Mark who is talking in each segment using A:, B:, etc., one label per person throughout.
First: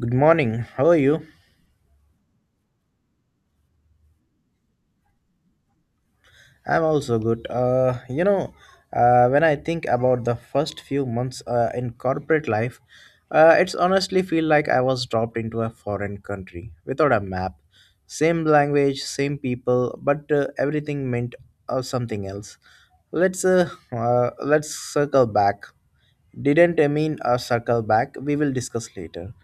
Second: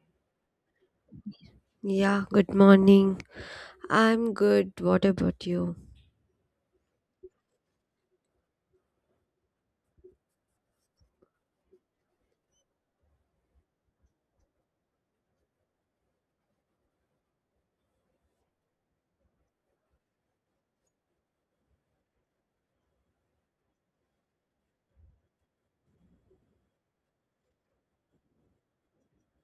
A: Good morning. How are you?
B: Yeah, good morning. I'm good. What about you?
A: I'm also good. When I think about the first few months in corporate life, it's honestly feel like I was dropped into a foreign country without a map. Same language, same people, but everything meant something else. Let's circle back. Didn't mean a circle back, we will discuss later.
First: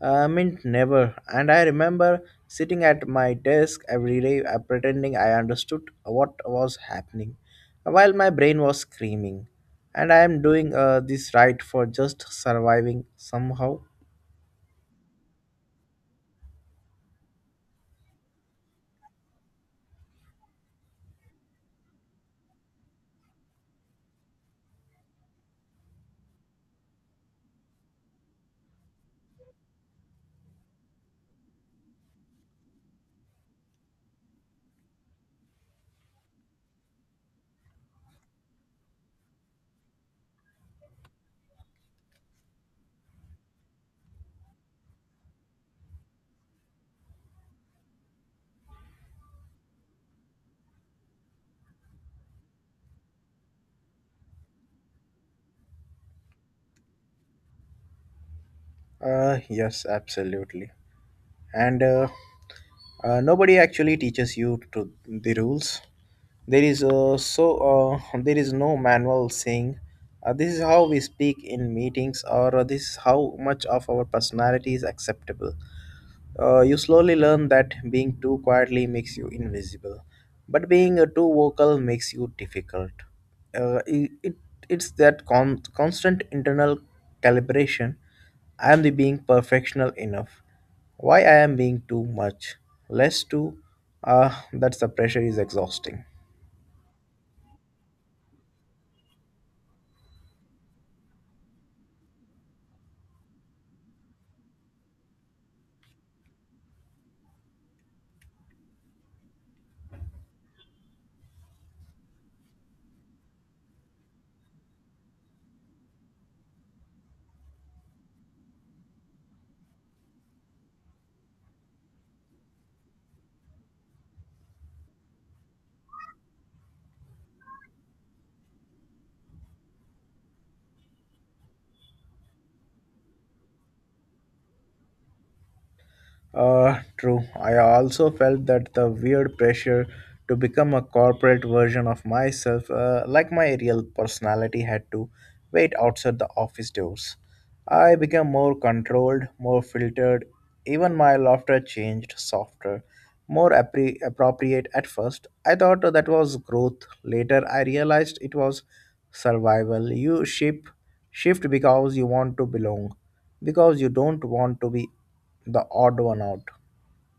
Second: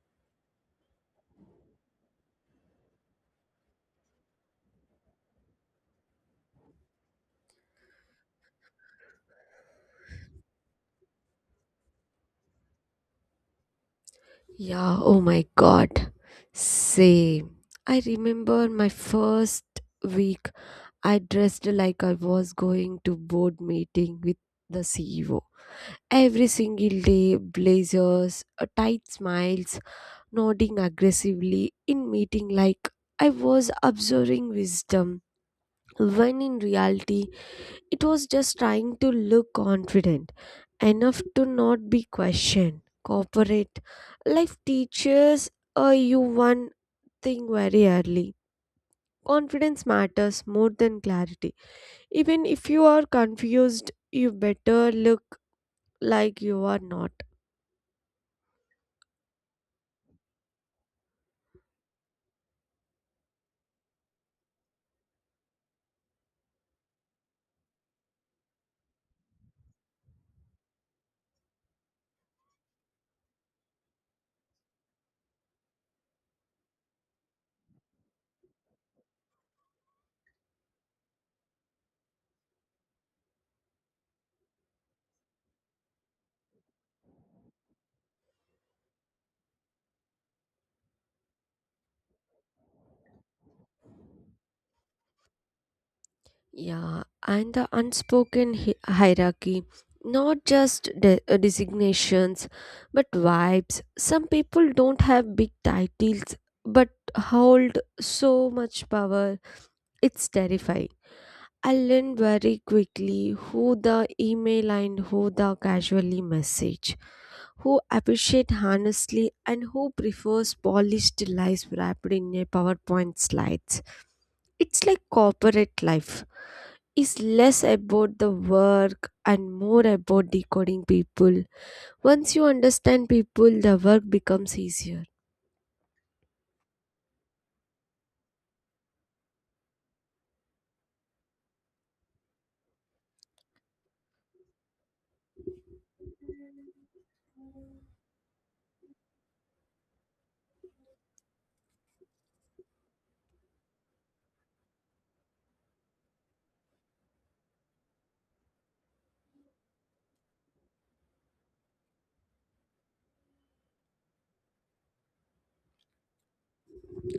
A: Meant never, and I remember sitting at my desk every day pretending I understood what was happening while my brain was screaming. And I am doing this right for just surviving somehow.
B: Yeah, oh my god. Same. I remember my first week, I dressed like I was going to board meeting with the CEO. Every single day, blazers, tight smiles, nodding aggressively in meeting like I was observing wisdom. When in reality, it was just trying to look confident, enough to not be questioned. Corporate life teaches you one thing very early, confidence matters more than clarity. Even if you are confused, you better look like you are not.
A: Yes, absolutely. And nobody actually teaches you to the rules. There is uh, so there is no manual saying this is how we speak in meetings or this is how much of our personality is acceptable. You slowly learn that being too quietly makes you invisible, but being too vocal makes you difficult. Uh, it, it it's that constant internal calibration. I am the being perfectional enough. Why I am being too much, less too. That's the pressure is exhausting.
B: Yeah, and the unspoken hierarchy, not just designations, but vibes. Some people don't have big titles but hold so much power. It's terrifying. I learned very quickly who the email and who the casually message, who appreciate honestly and who prefers polished lies wrapped in a PowerPoint slides. It's like corporate life is less about the work and more about decoding people. Once you understand people, the work becomes easier.
A: True. I also felt that the weird pressure to become a corporate version of myself, like my real personality, had to wait outside the office doors. I became more controlled, more filtered. Even my laughter changed, softer, more appropriate at first. I thought that was growth. Later, I realized it was survival. You shift because you want to belong, because you don't want to be the odd one out.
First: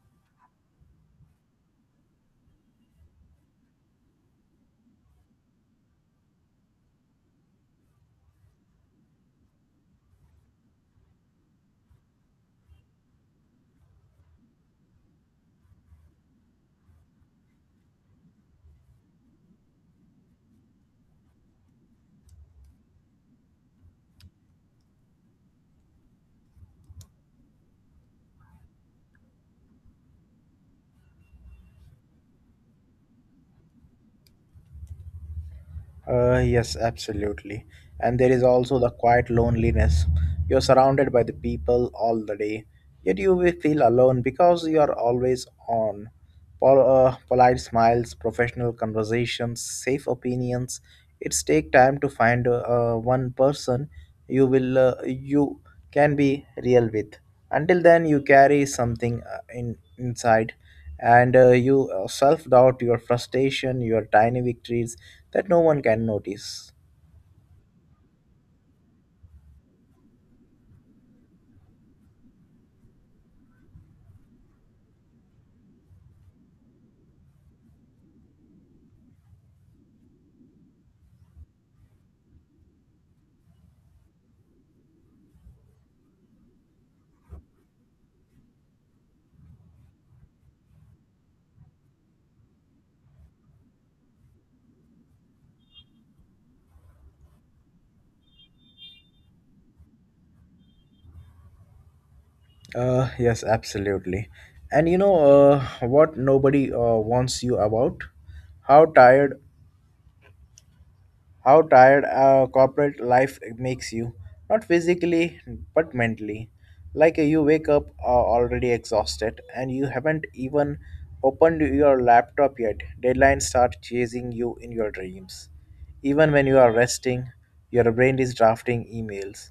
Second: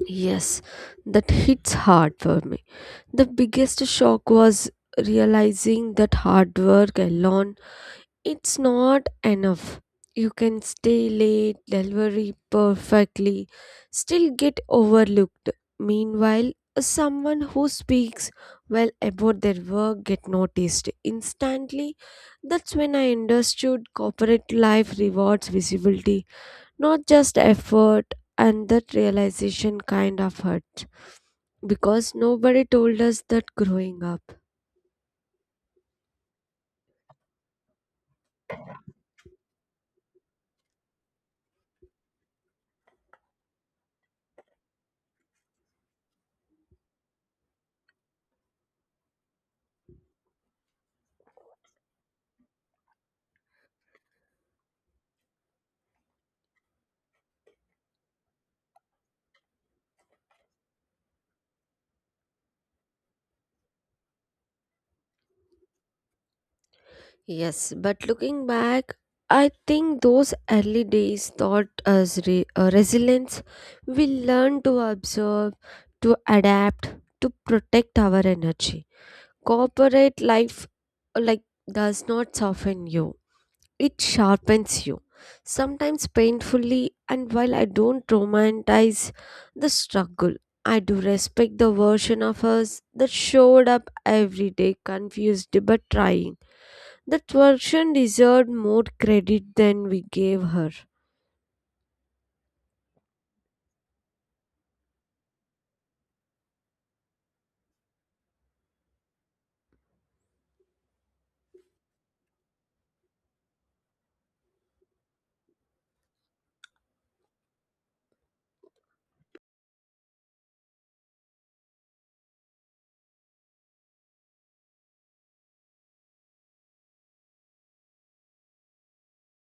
B: Yes, that hits hard for me. The biggest shock was realizing that hard work alone it's not enough. You can stay late, delivery perfectly, still get overlooked. Meanwhile, someone who speaks well about their work get noticed instantly. That's when I understood corporate life rewards visibility, not just effort, and that realization kind of hurt. Because nobody told us that growing up.
A: Yes, absolutely. And there is also the quiet loneliness. You're surrounded by the people all the day, yet you will feel alone because you are always on. Polite smiles, professional conversations, safe opinions. It's take time to find one person you can be real with. Until then, you carry something in inside, and you self doubt, your frustration, your tiny victories that no one can notice.
B: Yes, but looking back, I think those early days taught us resilience. We learned to observe, to adapt, to protect our energy. Corporate life uh, like does not soften you. It sharpens you, sometimes painfully, and while I don't romanticize the struggle, I do respect the version of us that showed up every day, confused but trying. That version deserved more credit than we gave her.
A: Yes, absolutely. And you know uh, what nobody wants you about? How tired, how tired corporate life makes you, not physically but mentally. Like you wake up already exhausted and you haven't even opened your laptop yet. Deadlines start chasing you in your dreams. Even when you are resting, your brain is drafting emails,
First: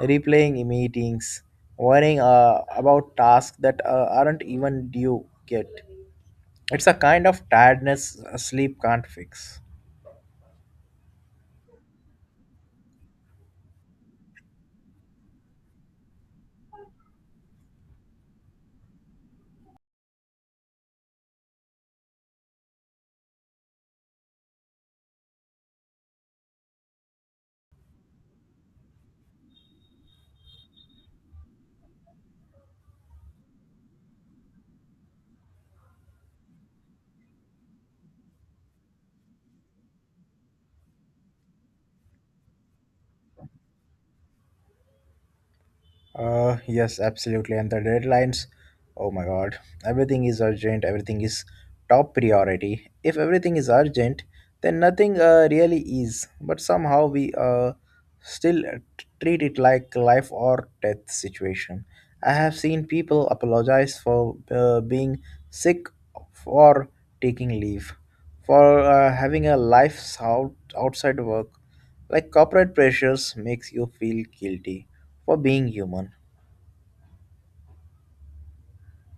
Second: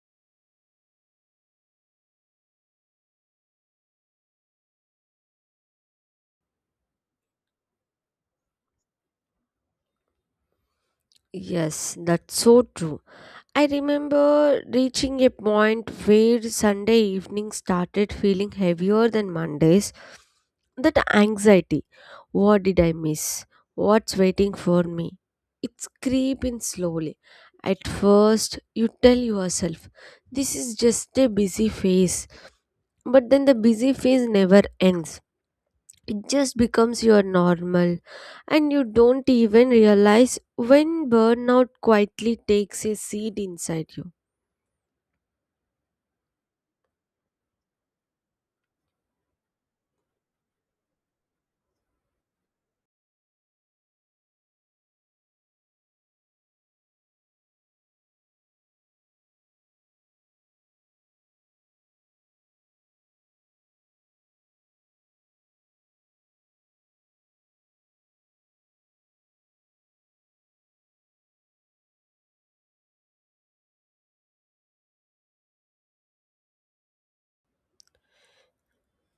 A: replaying meetings, worrying about tasks that aren't even due yet. It's a kind of tiredness sleep can't fix.
B: Yes, that's so true. I remember reaching a point where Sunday evening started feeling heavier than Mondays. That anxiety, what did I miss? What's waiting for me? It's creeping slowly. At first, you tell yourself, this is just a busy phase. But then the busy phase never ends. It just becomes your normal, and you don't even realize when burnout quietly takes a seat inside you.
A: Yes, absolutely. And the deadlines, oh my God, everything is urgent, everything is top priority. If everything is urgent, then nothing really is. But somehow we still treat it like life or death situation. I have seen people apologize for being sick, for taking leave, for having a life outside work. Like corporate pressures makes you feel guilty for being human.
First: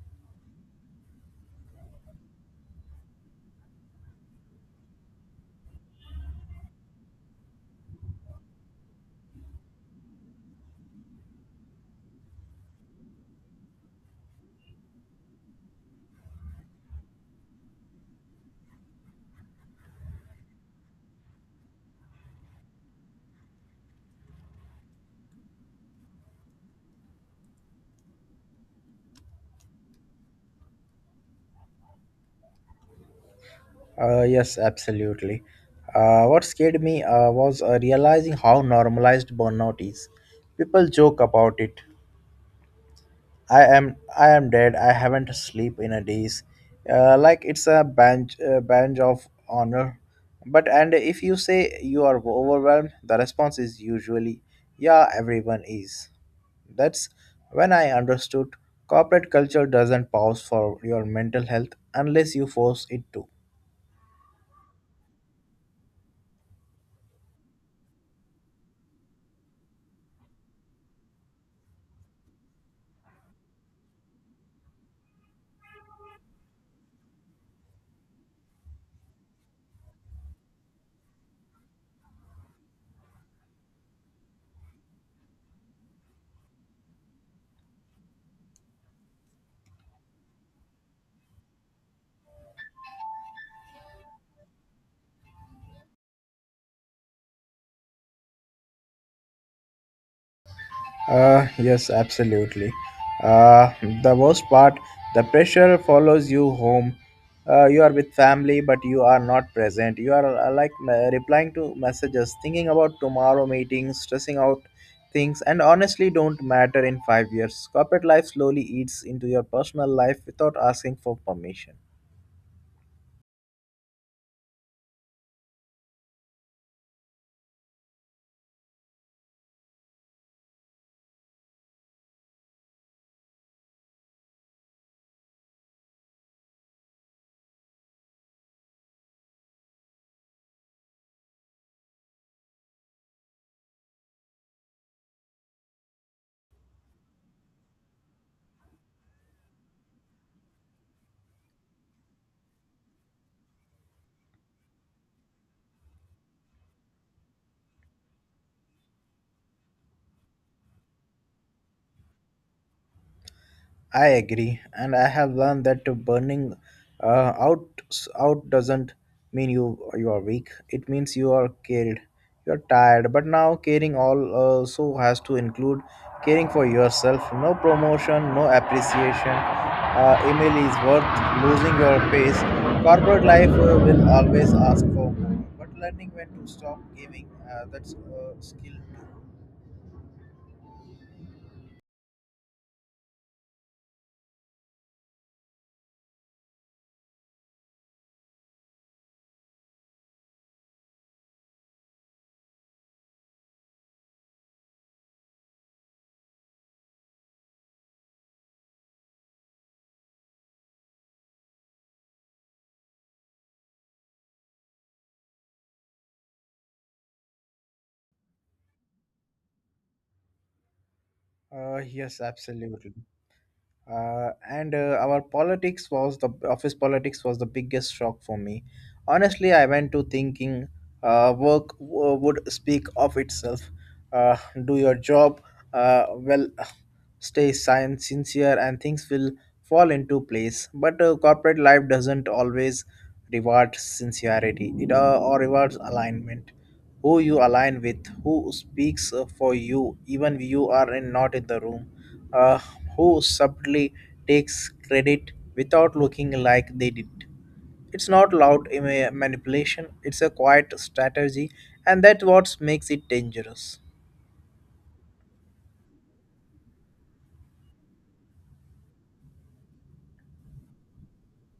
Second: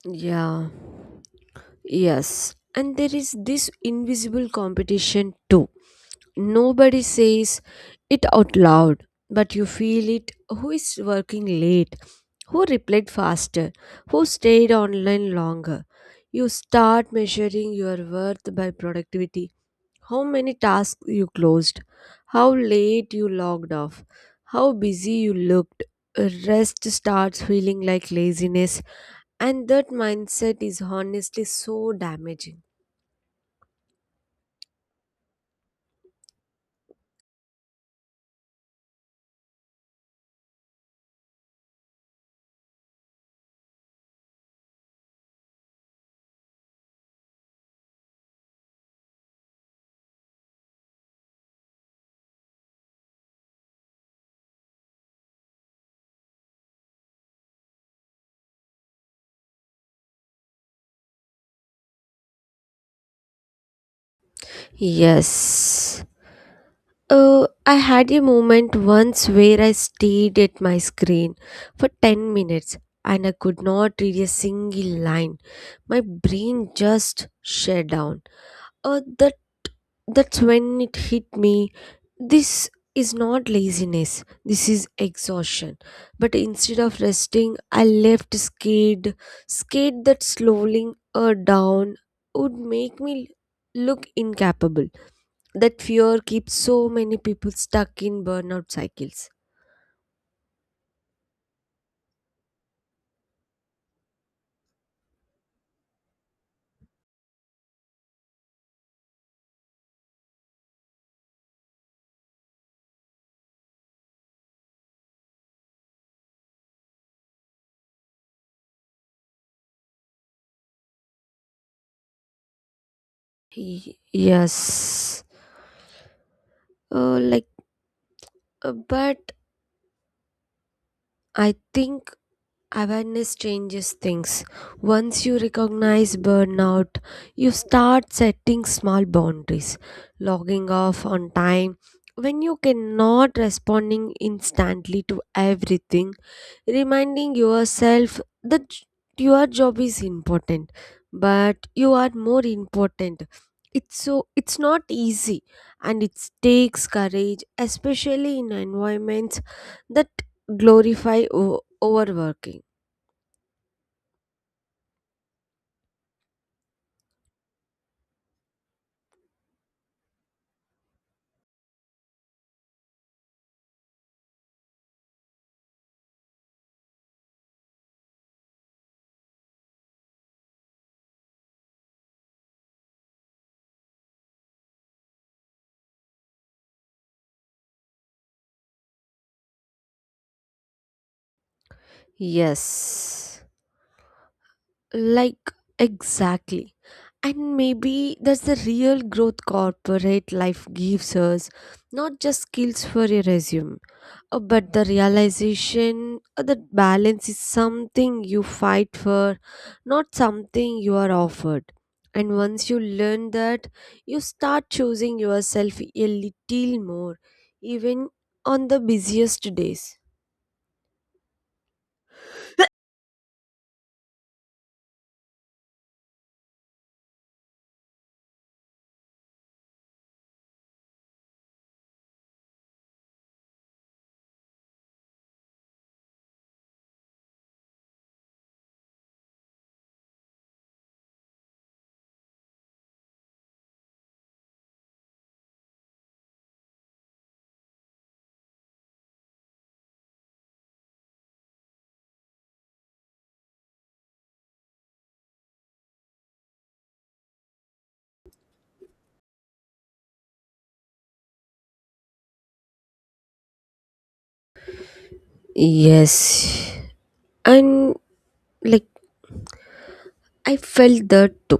B: Yeah, yes. And there is this invisible competition too. Nobody says it out loud, but you feel it. Who is working late? Who replied faster? Who stayed online longer? You start measuring your worth by productivity. How many tasks you closed? How late you logged off? How busy you looked? Rest starts feeling like laziness and that mindset is honestly so damaging.
A: Yes, absolutely. What scared me was realizing how normalized burnout is. People joke about it. I am dead. I haven't sleep in a days. Like it's a bench of honor. But and if you say you are overwhelmed, the response is usually, yeah, everyone is. That's when I understood corporate culture doesn't pause for your mental health unless you force it to.
B: Yes. I had a moment once where I stayed at my screen for 10 minutes and I could not read a single line. My brain just shut down. The That's when it hit me. This is not laziness, this is exhaustion. But instead of resting, I left skate, skate that slowly down would make me look incapable. That fear keeps so many people stuck in burnout cycles.
A: Yes, absolutely. Uh, the worst part, the pressure follows you home. You are with family, but you are not present. You are like replying to messages, thinking about tomorrow meetings, stressing out things, and honestly, don't matter in 5 years. Corporate life slowly eats into your personal life without asking for permission.
B: Y- Yes. Uh, like, but I think awareness changes things. Once you recognize burnout, you start setting small boundaries, logging off on time. When you cannot responding instantly to everything, reminding yourself that your job is important, but you are more important. It's so it's not easy and it takes courage, especially in environments that glorify overworking.
A: I agree, and I have learned that burning uh, out out doesn't mean you are weak. It means you are cared. You are tired, but now caring all also has to include caring for yourself. No promotion, no appreciation. Email is worth losing your pace. Corporate life will always ask for more, but learning when to stop giving that's a skill too.
B: Yes, like exactly. And maybe that's the real growth corporate life gives us, not just skills for a resume, but the realization that balance is something you fight for, not something you are offered. And once you learn that, you start choosing yourself a little more, even on the busiest days.
A: Yes, absolutely. And our politics was the office politics was the biggest shock for me, honestly. I went to thinking work would speak of itself, uh, do your job well stay sincere and things will fall into place. But corporate life doesn't always rewards sincerity, it or rewards alignment, who you align with, who speaks for you even if you are not in the room, uh, who subtly takes credit without looking like they did. It's not loud manipulation, it's a quiet strategy, and that's what makes it dangerous.
B: Yes. And like I felt that too.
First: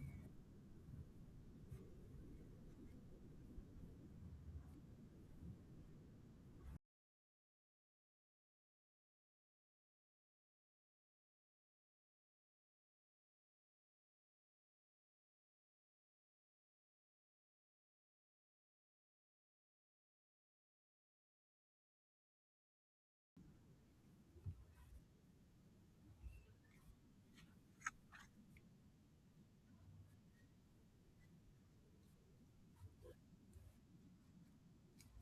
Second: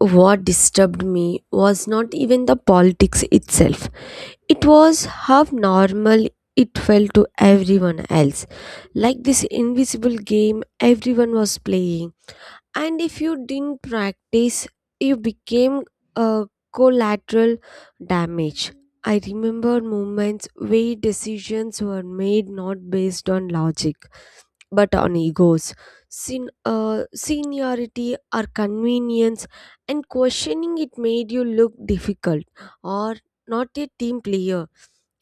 B: What disturbed me was not even the politics itself, it was how normal it felt to everyone else. Like this invisible game everyone was playing. And if you didn't practice, you became a collateral damage. I remember moments where decisions were made not based on logic but on egos, seniority or convenience, and questioning it made you look difficult or not a team player.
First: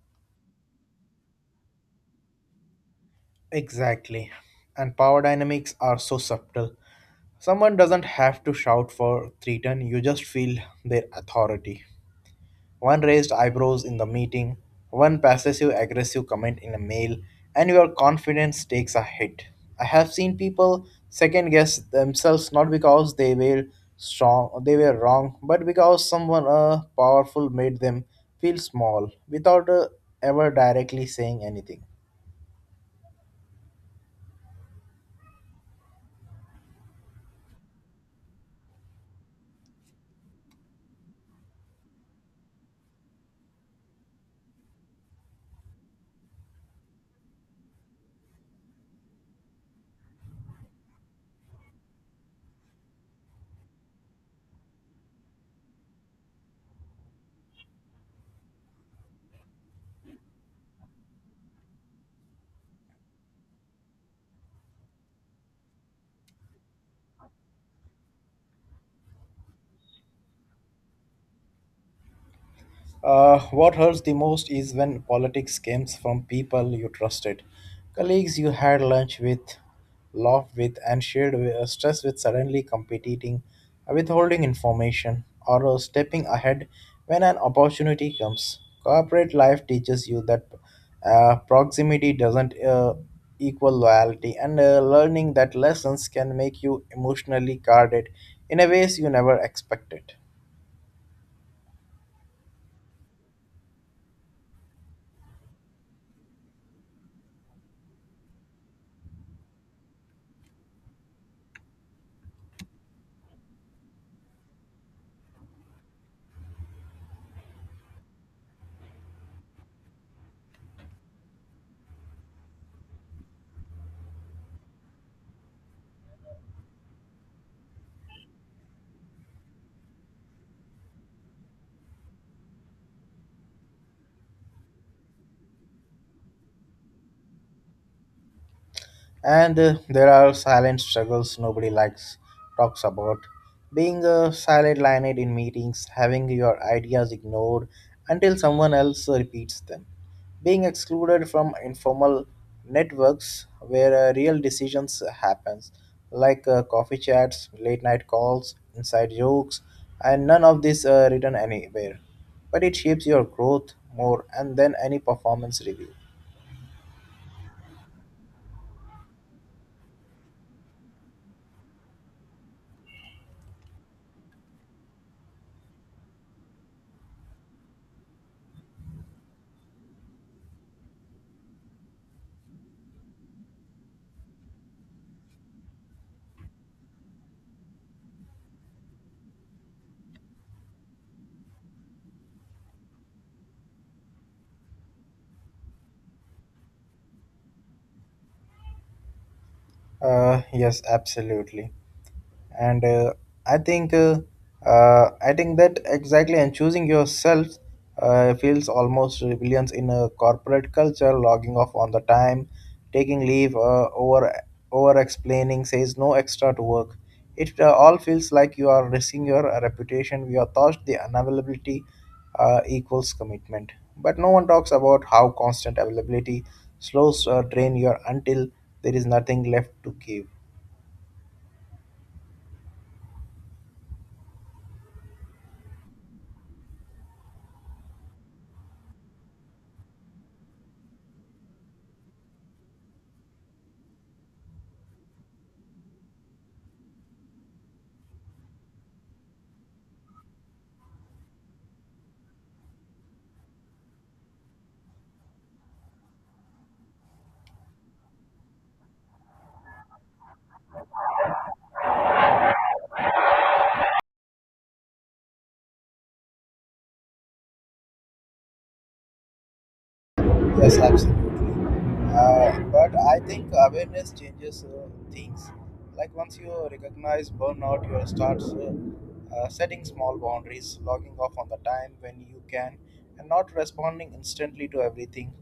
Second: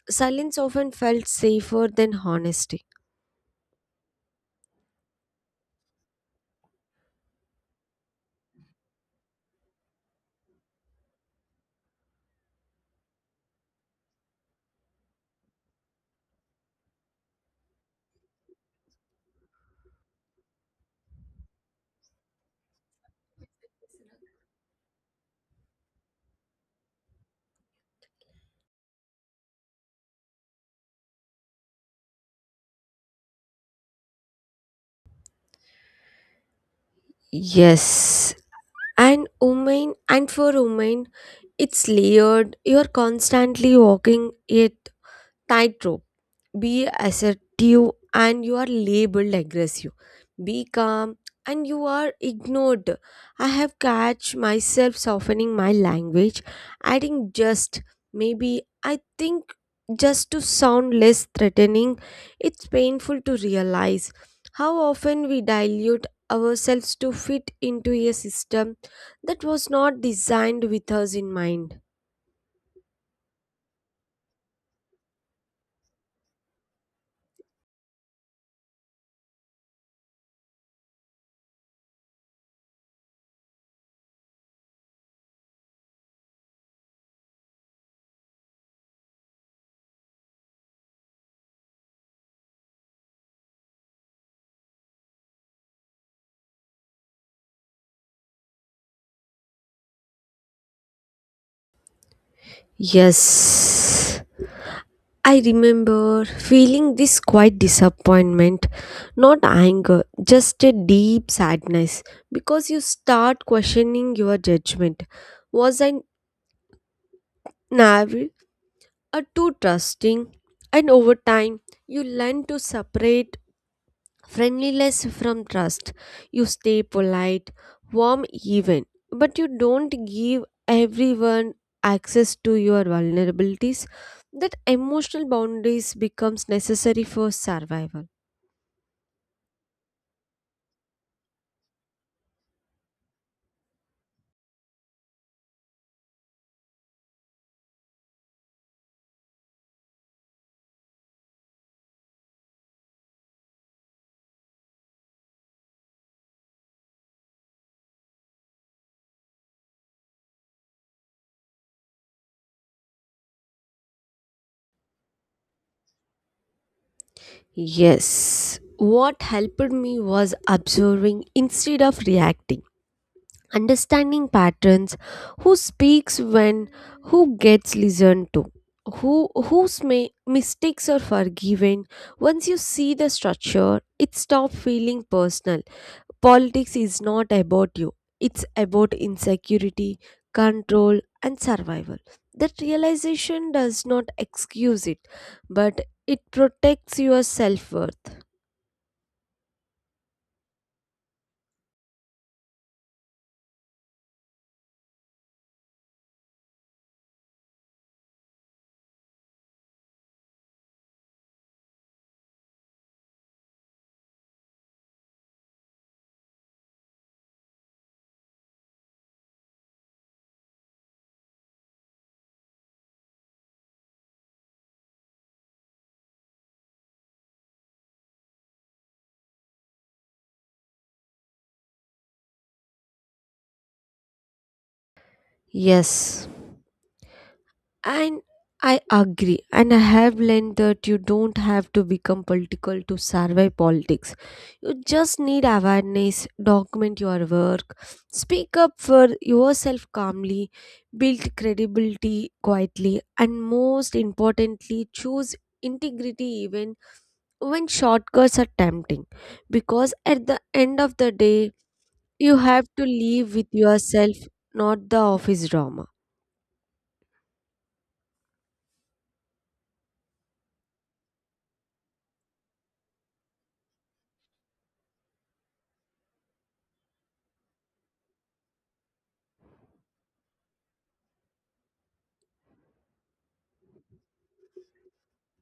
B: Silence often felt safer than honesty.
A: Exactly. And power dynamics are so subtle. Someone doesn't have to shout for three ten, you just feel their authority. One raised eyebrows in the meeting, one passive aggressive comment in a mail, and your confidence takes a hit. I have seen people second guess themselves not because they were wrong, but because someone powerful made them feel small without ever directly saying anything.
B: Yes, and for women, it's layered. You're constantly walking a tightrope, be assertive and you are labeled aggressive, be calm and you are ignored. I have catch myself softening my language, adding just maybe, I think, just to sound less threatening. It's painful to realize how often we dilute ourselves to fit into a system that was not designed with us in mind.
A: What hurts the most is when politics comes from people you trusted, colleagues you had lunch with, laughed with, and shared stress with, suddenly competing, withholding information, or stepping ahead when an opportunity comes. Corporate life teaches you that proximity doesn't equal loyalty, and learning that lessons can make you emotionally guarded in a ways you never expected.
B: Yes, I remember feeling this quiet disappointment, not anger, just a deep sadness because you start questioning your judgment. Was I naive? Are too trusting, and over time, you learn to separate friendliness from trust. You stay polite, warm, even, but you don't give everyone access to your vulnerabilities. That emotional boundaries becomes necessary for survival.
A: And there are silent struggles nobody likes talks about. Being silent-lined in meetings, having your ideas ignored until someone else repeats them. Being excluded from informal networks where real decisions happens, like coffee chats, late night calls, inside jokes, and none of this written anywhere. But it shapes your growth more and than any performance review.
B: Yes, what helped me was observing instead of reacting, understanding patterns, who speaks when, who gets listened to, who whose mistakes are forgiven. Once you see the structure it stops feeling personal. Politics is not about you, it's about insecurity, control and survival. That realization does not excuse it, but it protects your self-worth.
A: Yes, absolutely. And i think uh, I think that exactly, and choosing yourself feels almost rebellions in a corporate culture. Logging off on the time, taking leave over explaining, says no extra to work, it all feels like you are risking your reputation. We are taught the unavailability equals commitment, but no one talks about how constant availability slows drain your until there is nothing left to give.
B: Yes. And I agree. And I have learned that you don't have to become political to survive politics. You just need awareness, document your work, speak up for yourself calmly, build credibility quietly, and most importantly, choose integrity even when shortcuts are tempting. Because at the end of the day, you have to live with yourself, not the office drama.
A: Yes, absolutely. But I think awareness changes things. Like once you recognize burnout, you start setting small boundaries, logging off on the time when you can, and not responding instantly to everything,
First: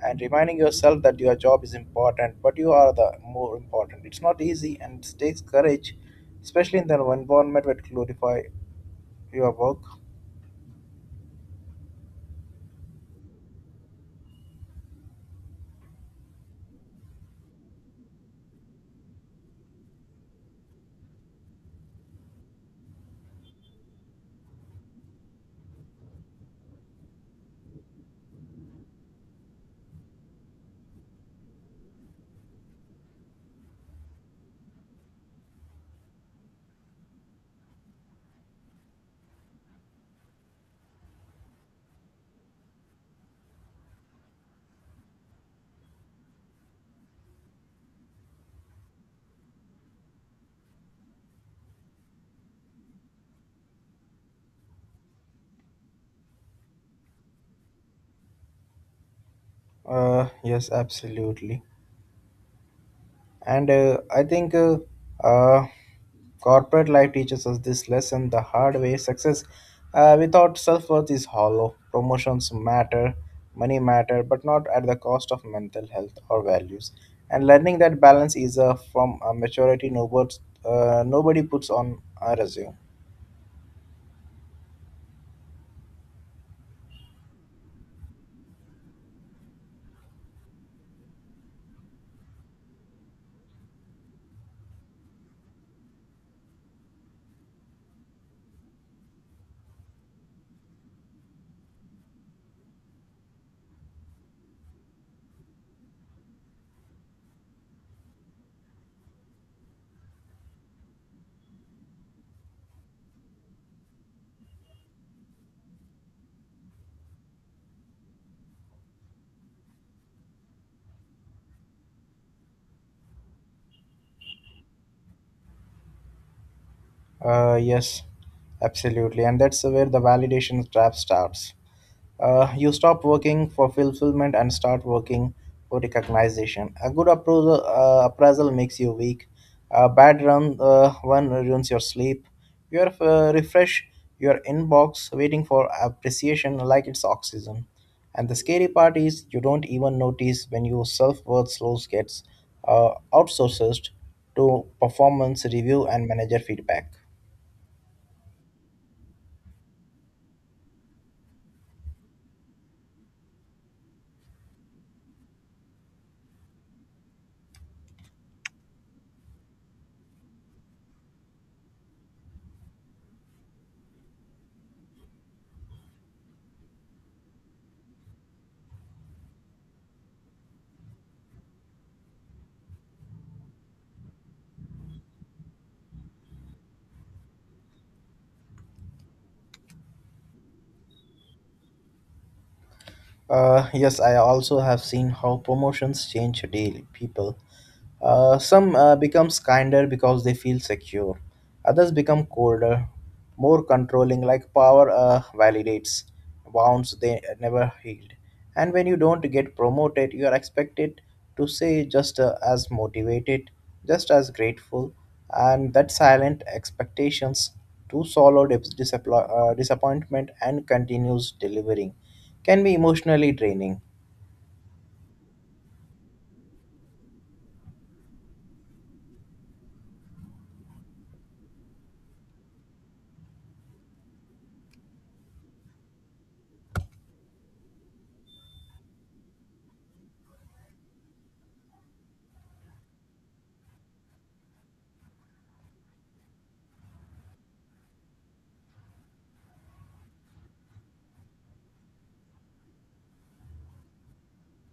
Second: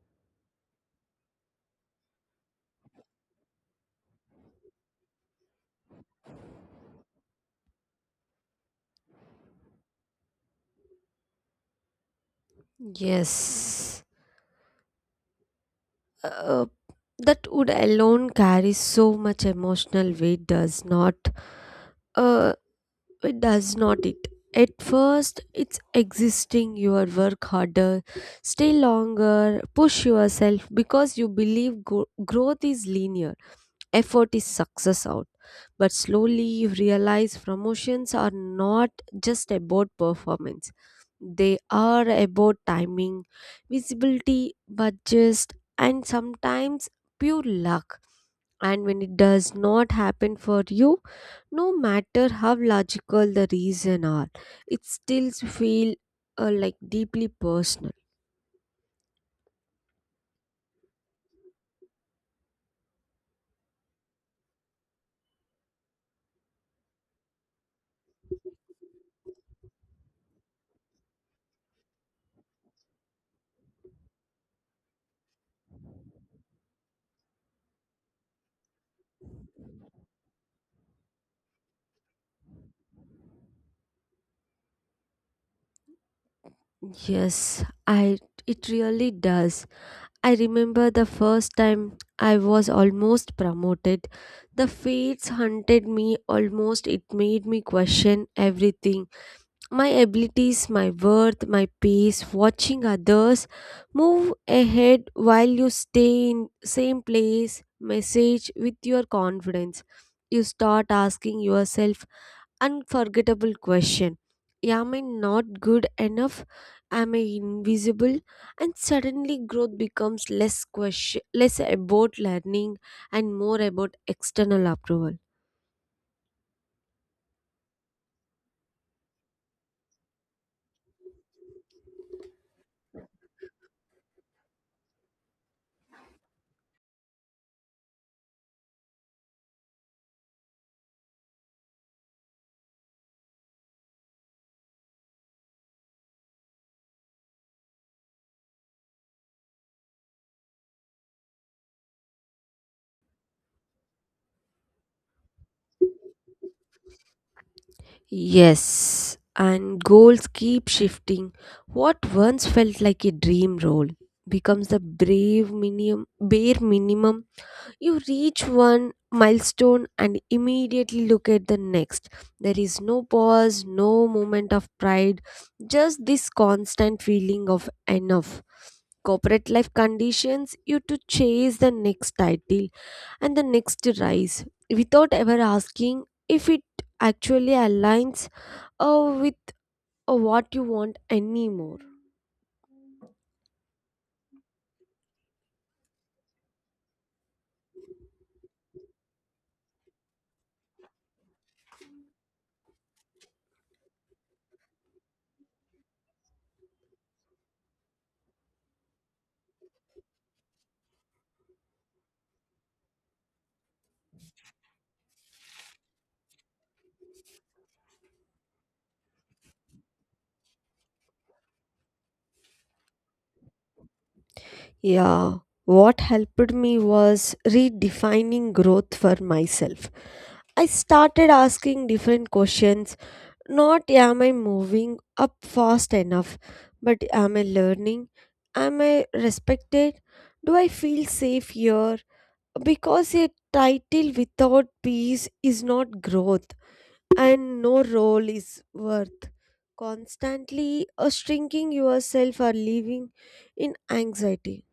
A: and reminding yourself that your job is important, but you are the more important. It's not easy and it takes courage, especially in the environment that glorify your work.
B: Yes. Uh. That would alone carry so much emotional weight does not uh it does not it, at first it's existing your work harder, stay longer, push yourself because you believe growth is linear, effort is success out. But slowly you realize promotions are not just about performance, they are about timing, visibility, budgets, and sometimes pure luck. And when it does not happen for you, no matter how logical the reason are, it still feel like deeply personal.
A: Yes, absolutely. And I think uh, corporate life teaches us this lesson the hard way. Success without self-worth is hollow. Promotions matter, money matter, but not at the cost of mental health or values. And learning that balance is from a maturity nobody puts on a resume.
B: Yes, I, it really does. I remember the first time I was almost promoted. The fates hunted me almost. It made me question everything, my abilities, my worth, my pace, watching others move ahead while you stay in same place, message with your confidence. You start asking yourself unforgettable question. Am I not good enough? Am I invisible? And suddenly growth becomes less question, less about learning and more about external approval.
A: Yes, absolutely. And that's where the validation trap starts. You stop working for fulfillment and start working for recognition. A good appraisal makes you weak. A bad one ruins your sleep. You are refresh your inbox waiting for appreciation like it's oxygen. And the scary part is you don't even notice when your self-worth slows gets outsourced to performance review and manager feedback.
B: Yes, and goals keep shifting. What once felt like a dream role becomes the bare minimum. You reach one milestone and immediately look at the next. There is no pause, no moment of pride, just this constant feeling of enough. Corporate life conditions you to chase the next title and the next rise without ever asking if it actually aligns with what you want anymore.
A: Yes, I also have seen how promotions change daily people, some becomes kinder because they feel secure. Others become colder, more controlling, like power validates wounds they never healed. And when you don't get promoted, you are expected to stay just as motivated, just as grateful, and that silent expectations to swallow disappointment and continues delivering can be emotionally draining.
B: Yeah, what helped me was redefining growth for myself. I started asking different questions, not am I moving up fast enough, but am I learning? Am I respected? Do I feel safe here? Because a title without peace is not growth, and no role is worth constantly shrinking yourself or living in anxiety.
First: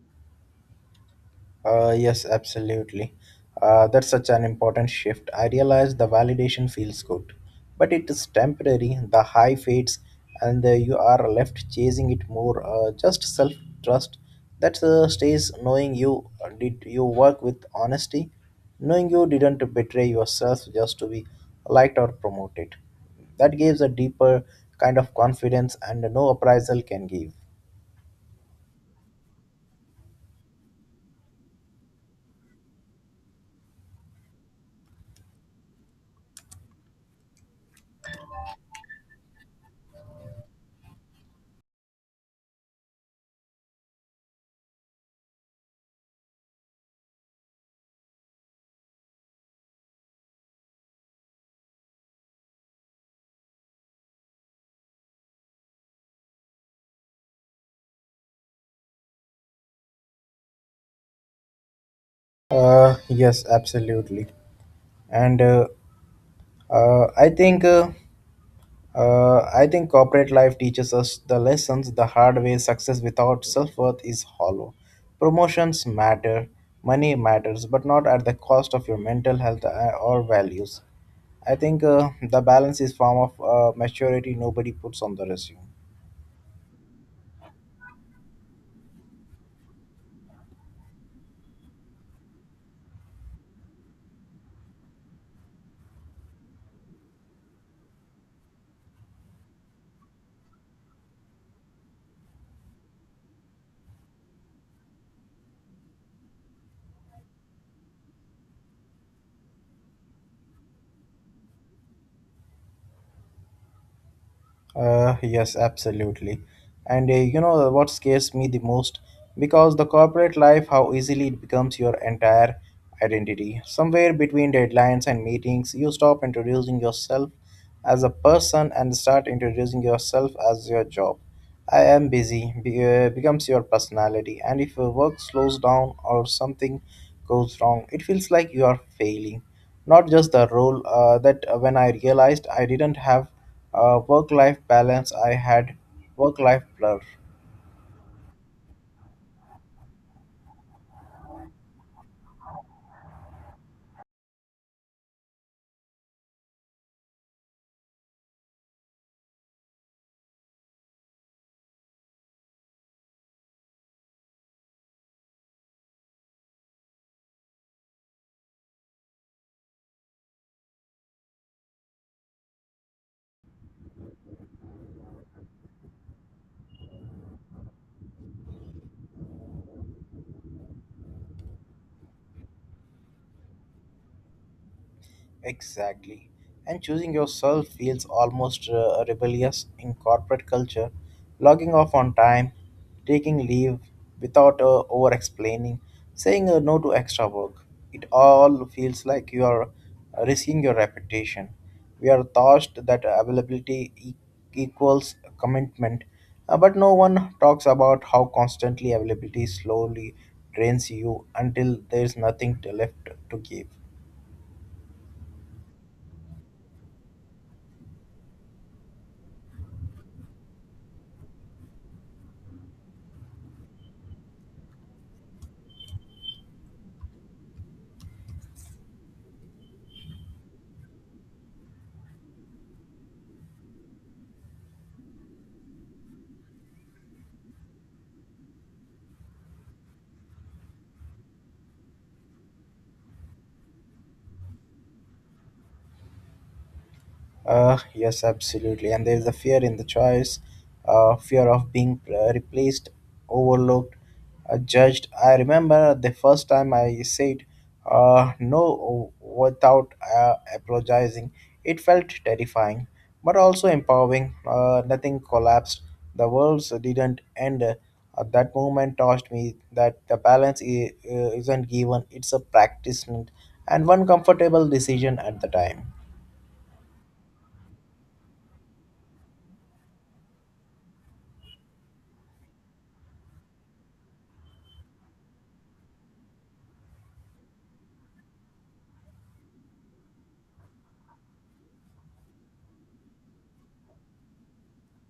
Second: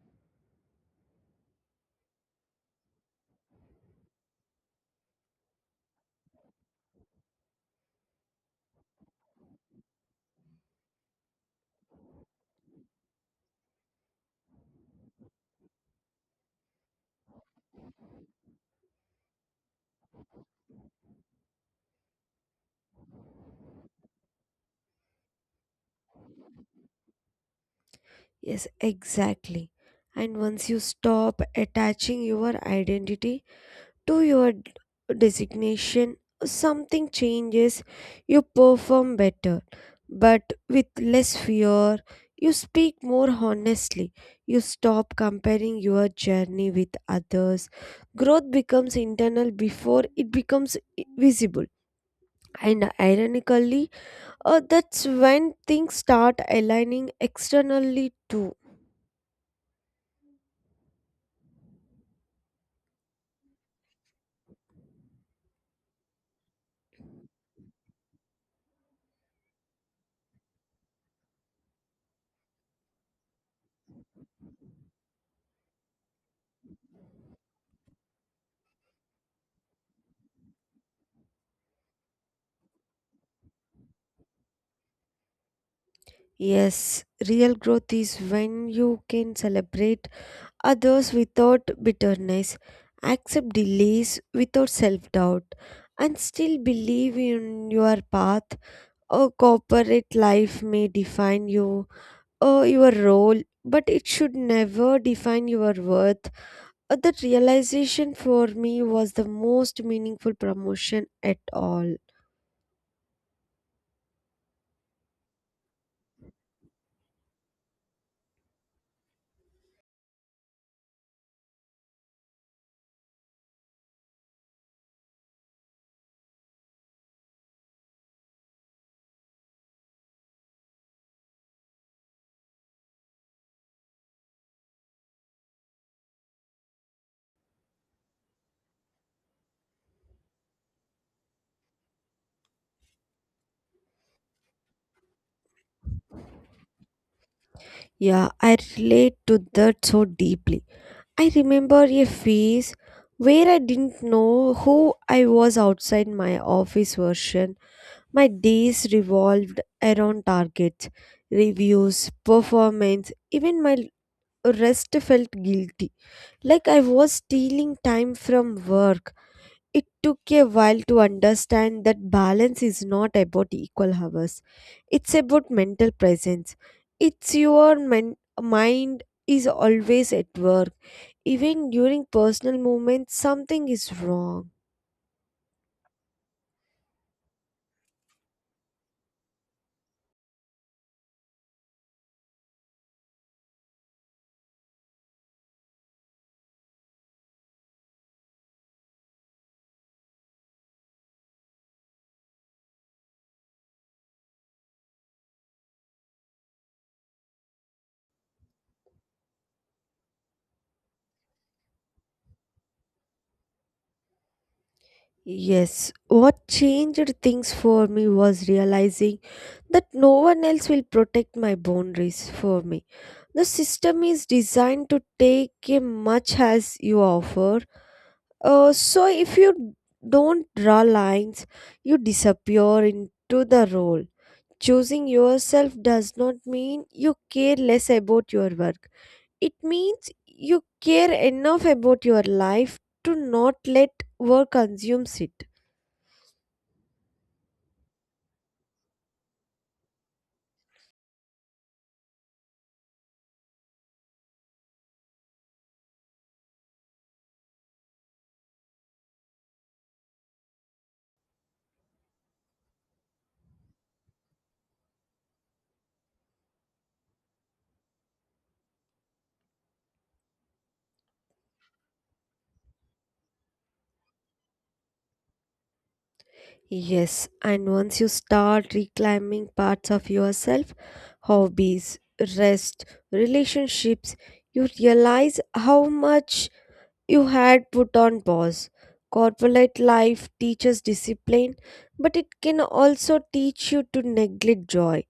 A: Yes, absolutely. That's such an important shift. I realize the validation feels good, but it is temporary. The high fades, and you are left chasing it more. Just self trust that stays knowing you did you work with honesty, knowing you didn't betray yourself just to be liked or promoted. That gives a deeper kind of confidence, and no appraisal can give.
B: Yes, exactly. And once you stop attaching your identity to your designation, something changes, you perform better, but with less fear, you speak more honestly, you stop comparing your journey with others. Growth becomes internal before it becomes visible. And ironically, that's when things start aligning externally too.
A: Yes, absolutely. And Uh, I think uh, I think corporate life teaches us the lessons the hard way. Success without self worth is hollow. Promotions matter, money matters, but not at the cost of your mental health or values. I think the balance is form of maturity nobody puts on the resume.
B: Yes, real growth is when you can celebrate others without bitterness, accept delays without self doubt, and still believe in your path. A corporate life may define you, or your role, but it should never define your worth. That realization for me was the most meaningful promotion at all.
A: Yes, absolutely. And you know what scares me the most? Because the corporate life, how easily it becomes your entire identity. Somewhere between deadlines and meetings, you stop introducing yourself as a person and start introducing yourself as your job. I am busy becomes your personality, and if your work slows down or something goes wrong, it feels like you are failing. Not just the role that when I realized I didn't have work life balance, I had work life blur.
B: Yeah, I relate to that so deeply. I remember a phase where I didn't know who I was outside my office version. My days revolved around targets, reviews, performance, even my rest felt guilty. Like I was stealing time from work. It took a while to understand that balance is not about equal hours. It's about mental presence. It's your mind is always at work even during personal moments, something is wrong.
A: Exactly. And choosing yourself feels almost rebellious in corporate culture. Logging off on time, taking leave without over explaining, saying no to extra work. It all feels like you are risking your reputation. We are taught that availability equals commitment, but no one talks about how constantly availability slowly drains you until there is nothing left to give.
B: Yes, what changed things for me was realizing that no one else will protect my boundaries for me. The system is designed to take a much as you offer. So if you don't draw lines, you disappear into the role. Choosing yourself does not mean you care less about your work. It means you care enough about your life to not let work consume it.
A: Yes, absolutely. And there is a fear in the choice, fear of being replaced, overlooked, judged. I remember the first time I said no without apologizing. It felt terrifying, but also empowering. Nothing collapsed. The world didn't end. That moment taught me that the balance isn't given, it's a practice and one comfortable decision at the time.
B: Yes, and once you start reclaiming parts of yourself, hobbies, rest, relationships, you realize how much you had put on pause. Corporate life teaches discipline, but it can also teach you to neglect joy.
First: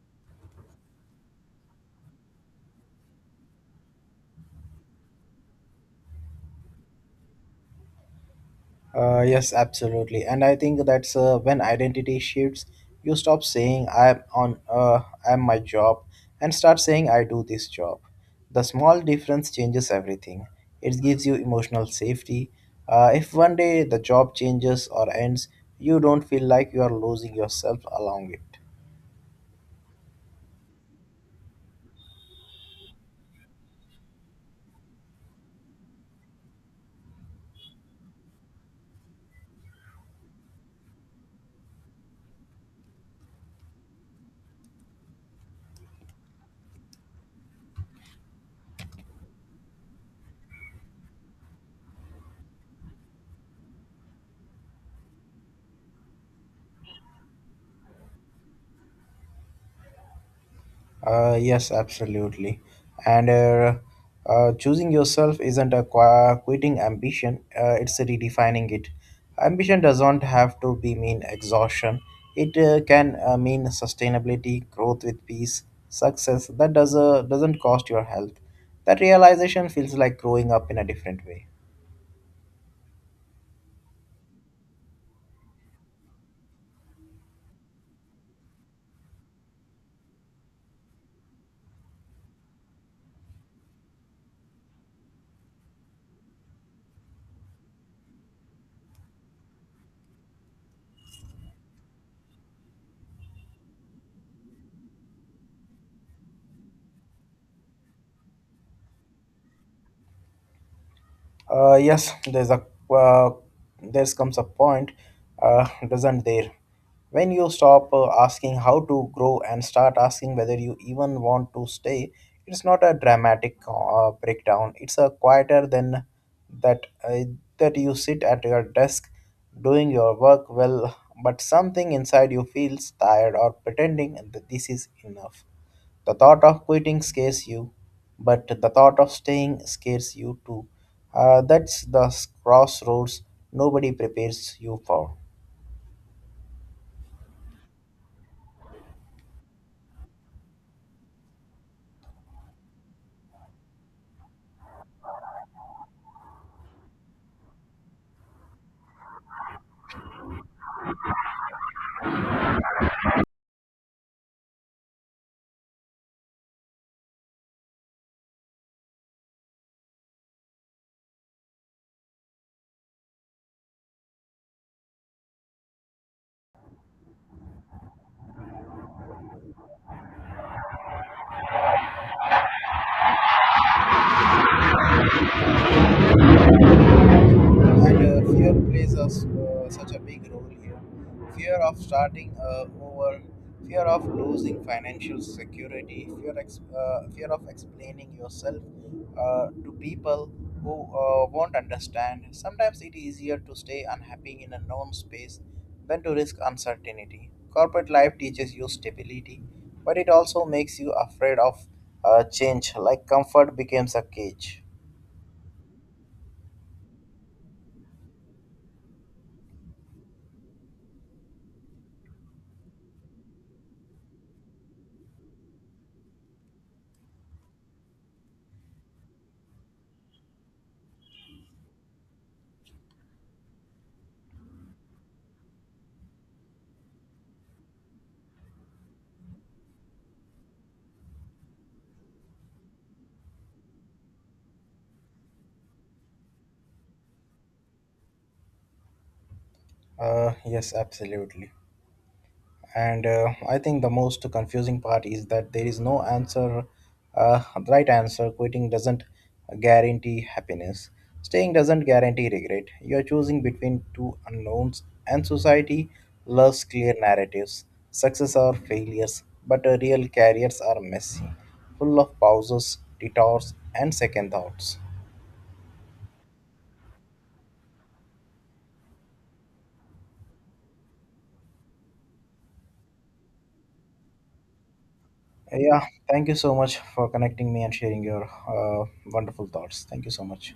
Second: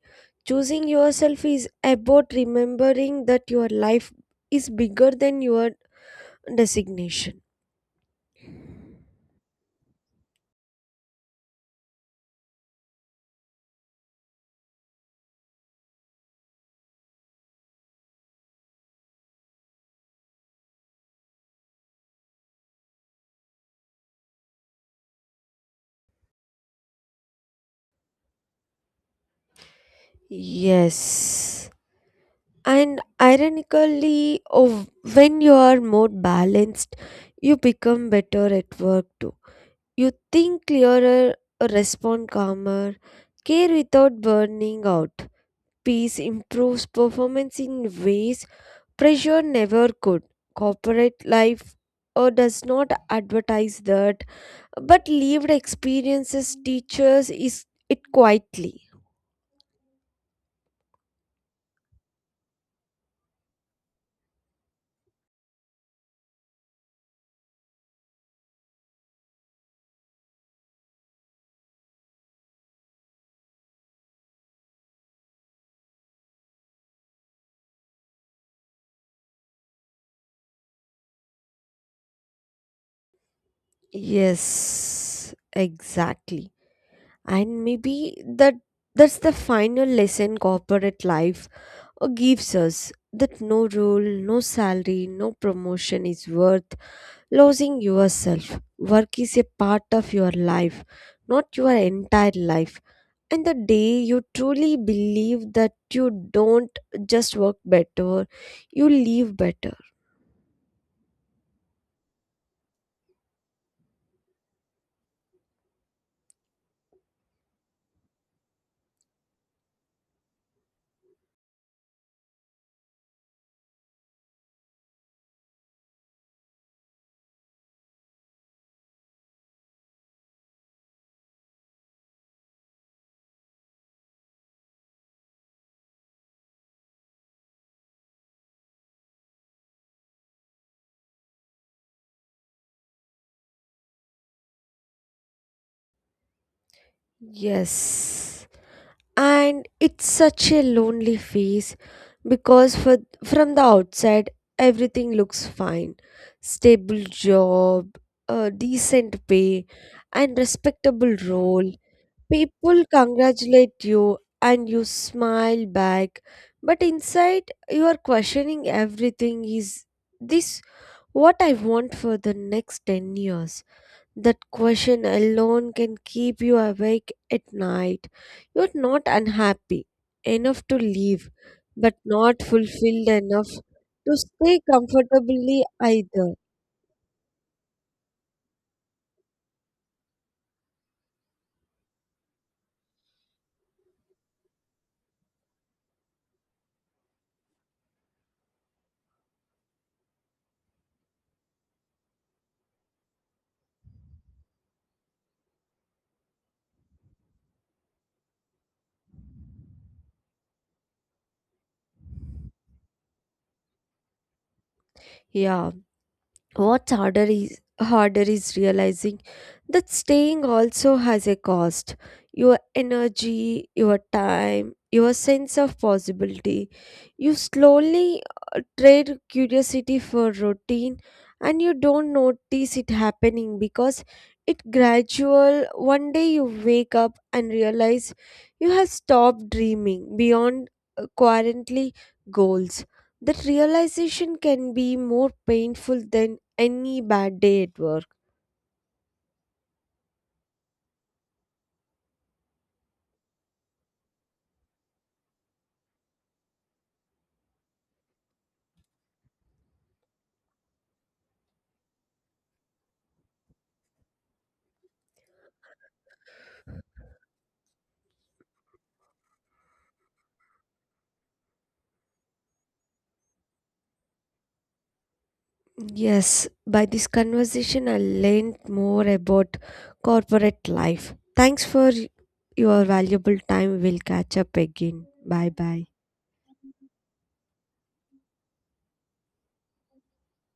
B: Choosing yourself is about remembering that your life is bigger than your designation.
A: Yes, absolutely. And I think that's when identity shifts. You stop saying I'm my job and start saying I do this job. The small difference changes everything. It gives you emotional safety. If one day the job changes or ends, you don't feel like you are losing yourself along it.
B: Yes. And ironically, oh, when you are more balanced, you become better at work too. You think clearer, respond calmer, care without burning out. Peace improves performance in ways pressure never could. Corporate life does not advertise that, but lived experiences teaches is it quietly.
A: Yes, absolutely. And choosing yourself isn't a quitting ambition, it's redefining it. Ambition doesn't have to be mean exhaustion, it can mean sustainability, growth with peace, success that doesn't cost your health. That realization feels like growing up in a different way.
B: Yes, exactly. And maybe that's the final lesson corporate life or gives us, that no role, no salary, no promotion is worth losing yourself. Work is a part of your life, not your entire life. And the day you truly believe that, you don't just work better, you live better.
A: Yes, uh, there's comes a point, doesn't there, when you stop asking how to grow and start asking whether you even want to stay. It's not a dramatic breakdown. It's a quieter than that uh, that you sit at your desk doing your work well, but something inside you feels tired or pretending that this is enough. The thought of quitting scares you, but the thought of staying scares you too. That's the crossroads nobody prepares you for.
B: Yes. And it's such a lonely phase because from the outside, everything looks fine. Stable job, a decent pay, and respectable role. People congratulate you and you smile back. But inside, you are questioning everything. Is this what I want for the next 10 years? That question alone can keep you awake at night. You're not unhappy enough to leave, but not fulfilled enough to stay comfortably either.
A: And fear plays such a big role here. Fear of starting over, fear of losing financial security, fear of explaining yourself to people who won't understand. Sometimes it is easier to stay unhappy in a known space than to risk uncertainty. Corporate life teaches you stability, but it also makes you afraid of change, like comfort becomes a cage.
B: Yeah, What's harder is realizing that staying also has a cost. Your energy, your time, your sense of possibility. You slowly trade curiosity for routine and you don't notice it happening because it gradual, one day you wake up and realize you have stopped dreaming beyond currently goals. That realization can be more painful than any bad day at work.
A: Yes, absolutely. And I think the most confusing part is that there is no uh, right answer. Quitting doesn't guarantee happiness. Staying doesn't guarantee regret. You are choosing between two unknowns, and society loves clear narratives, success or failures. But real careers are messy, full of pauses, detours, and second thoughts.
B: Yes, by this conversation, I learned more about corporate life. Thanks for your valuable time. We'll catch up again. Bye
A: Yeah,
B: bye.
A: thank you so much for connecting me and sharing your wonderful thoughts. Thank you so much.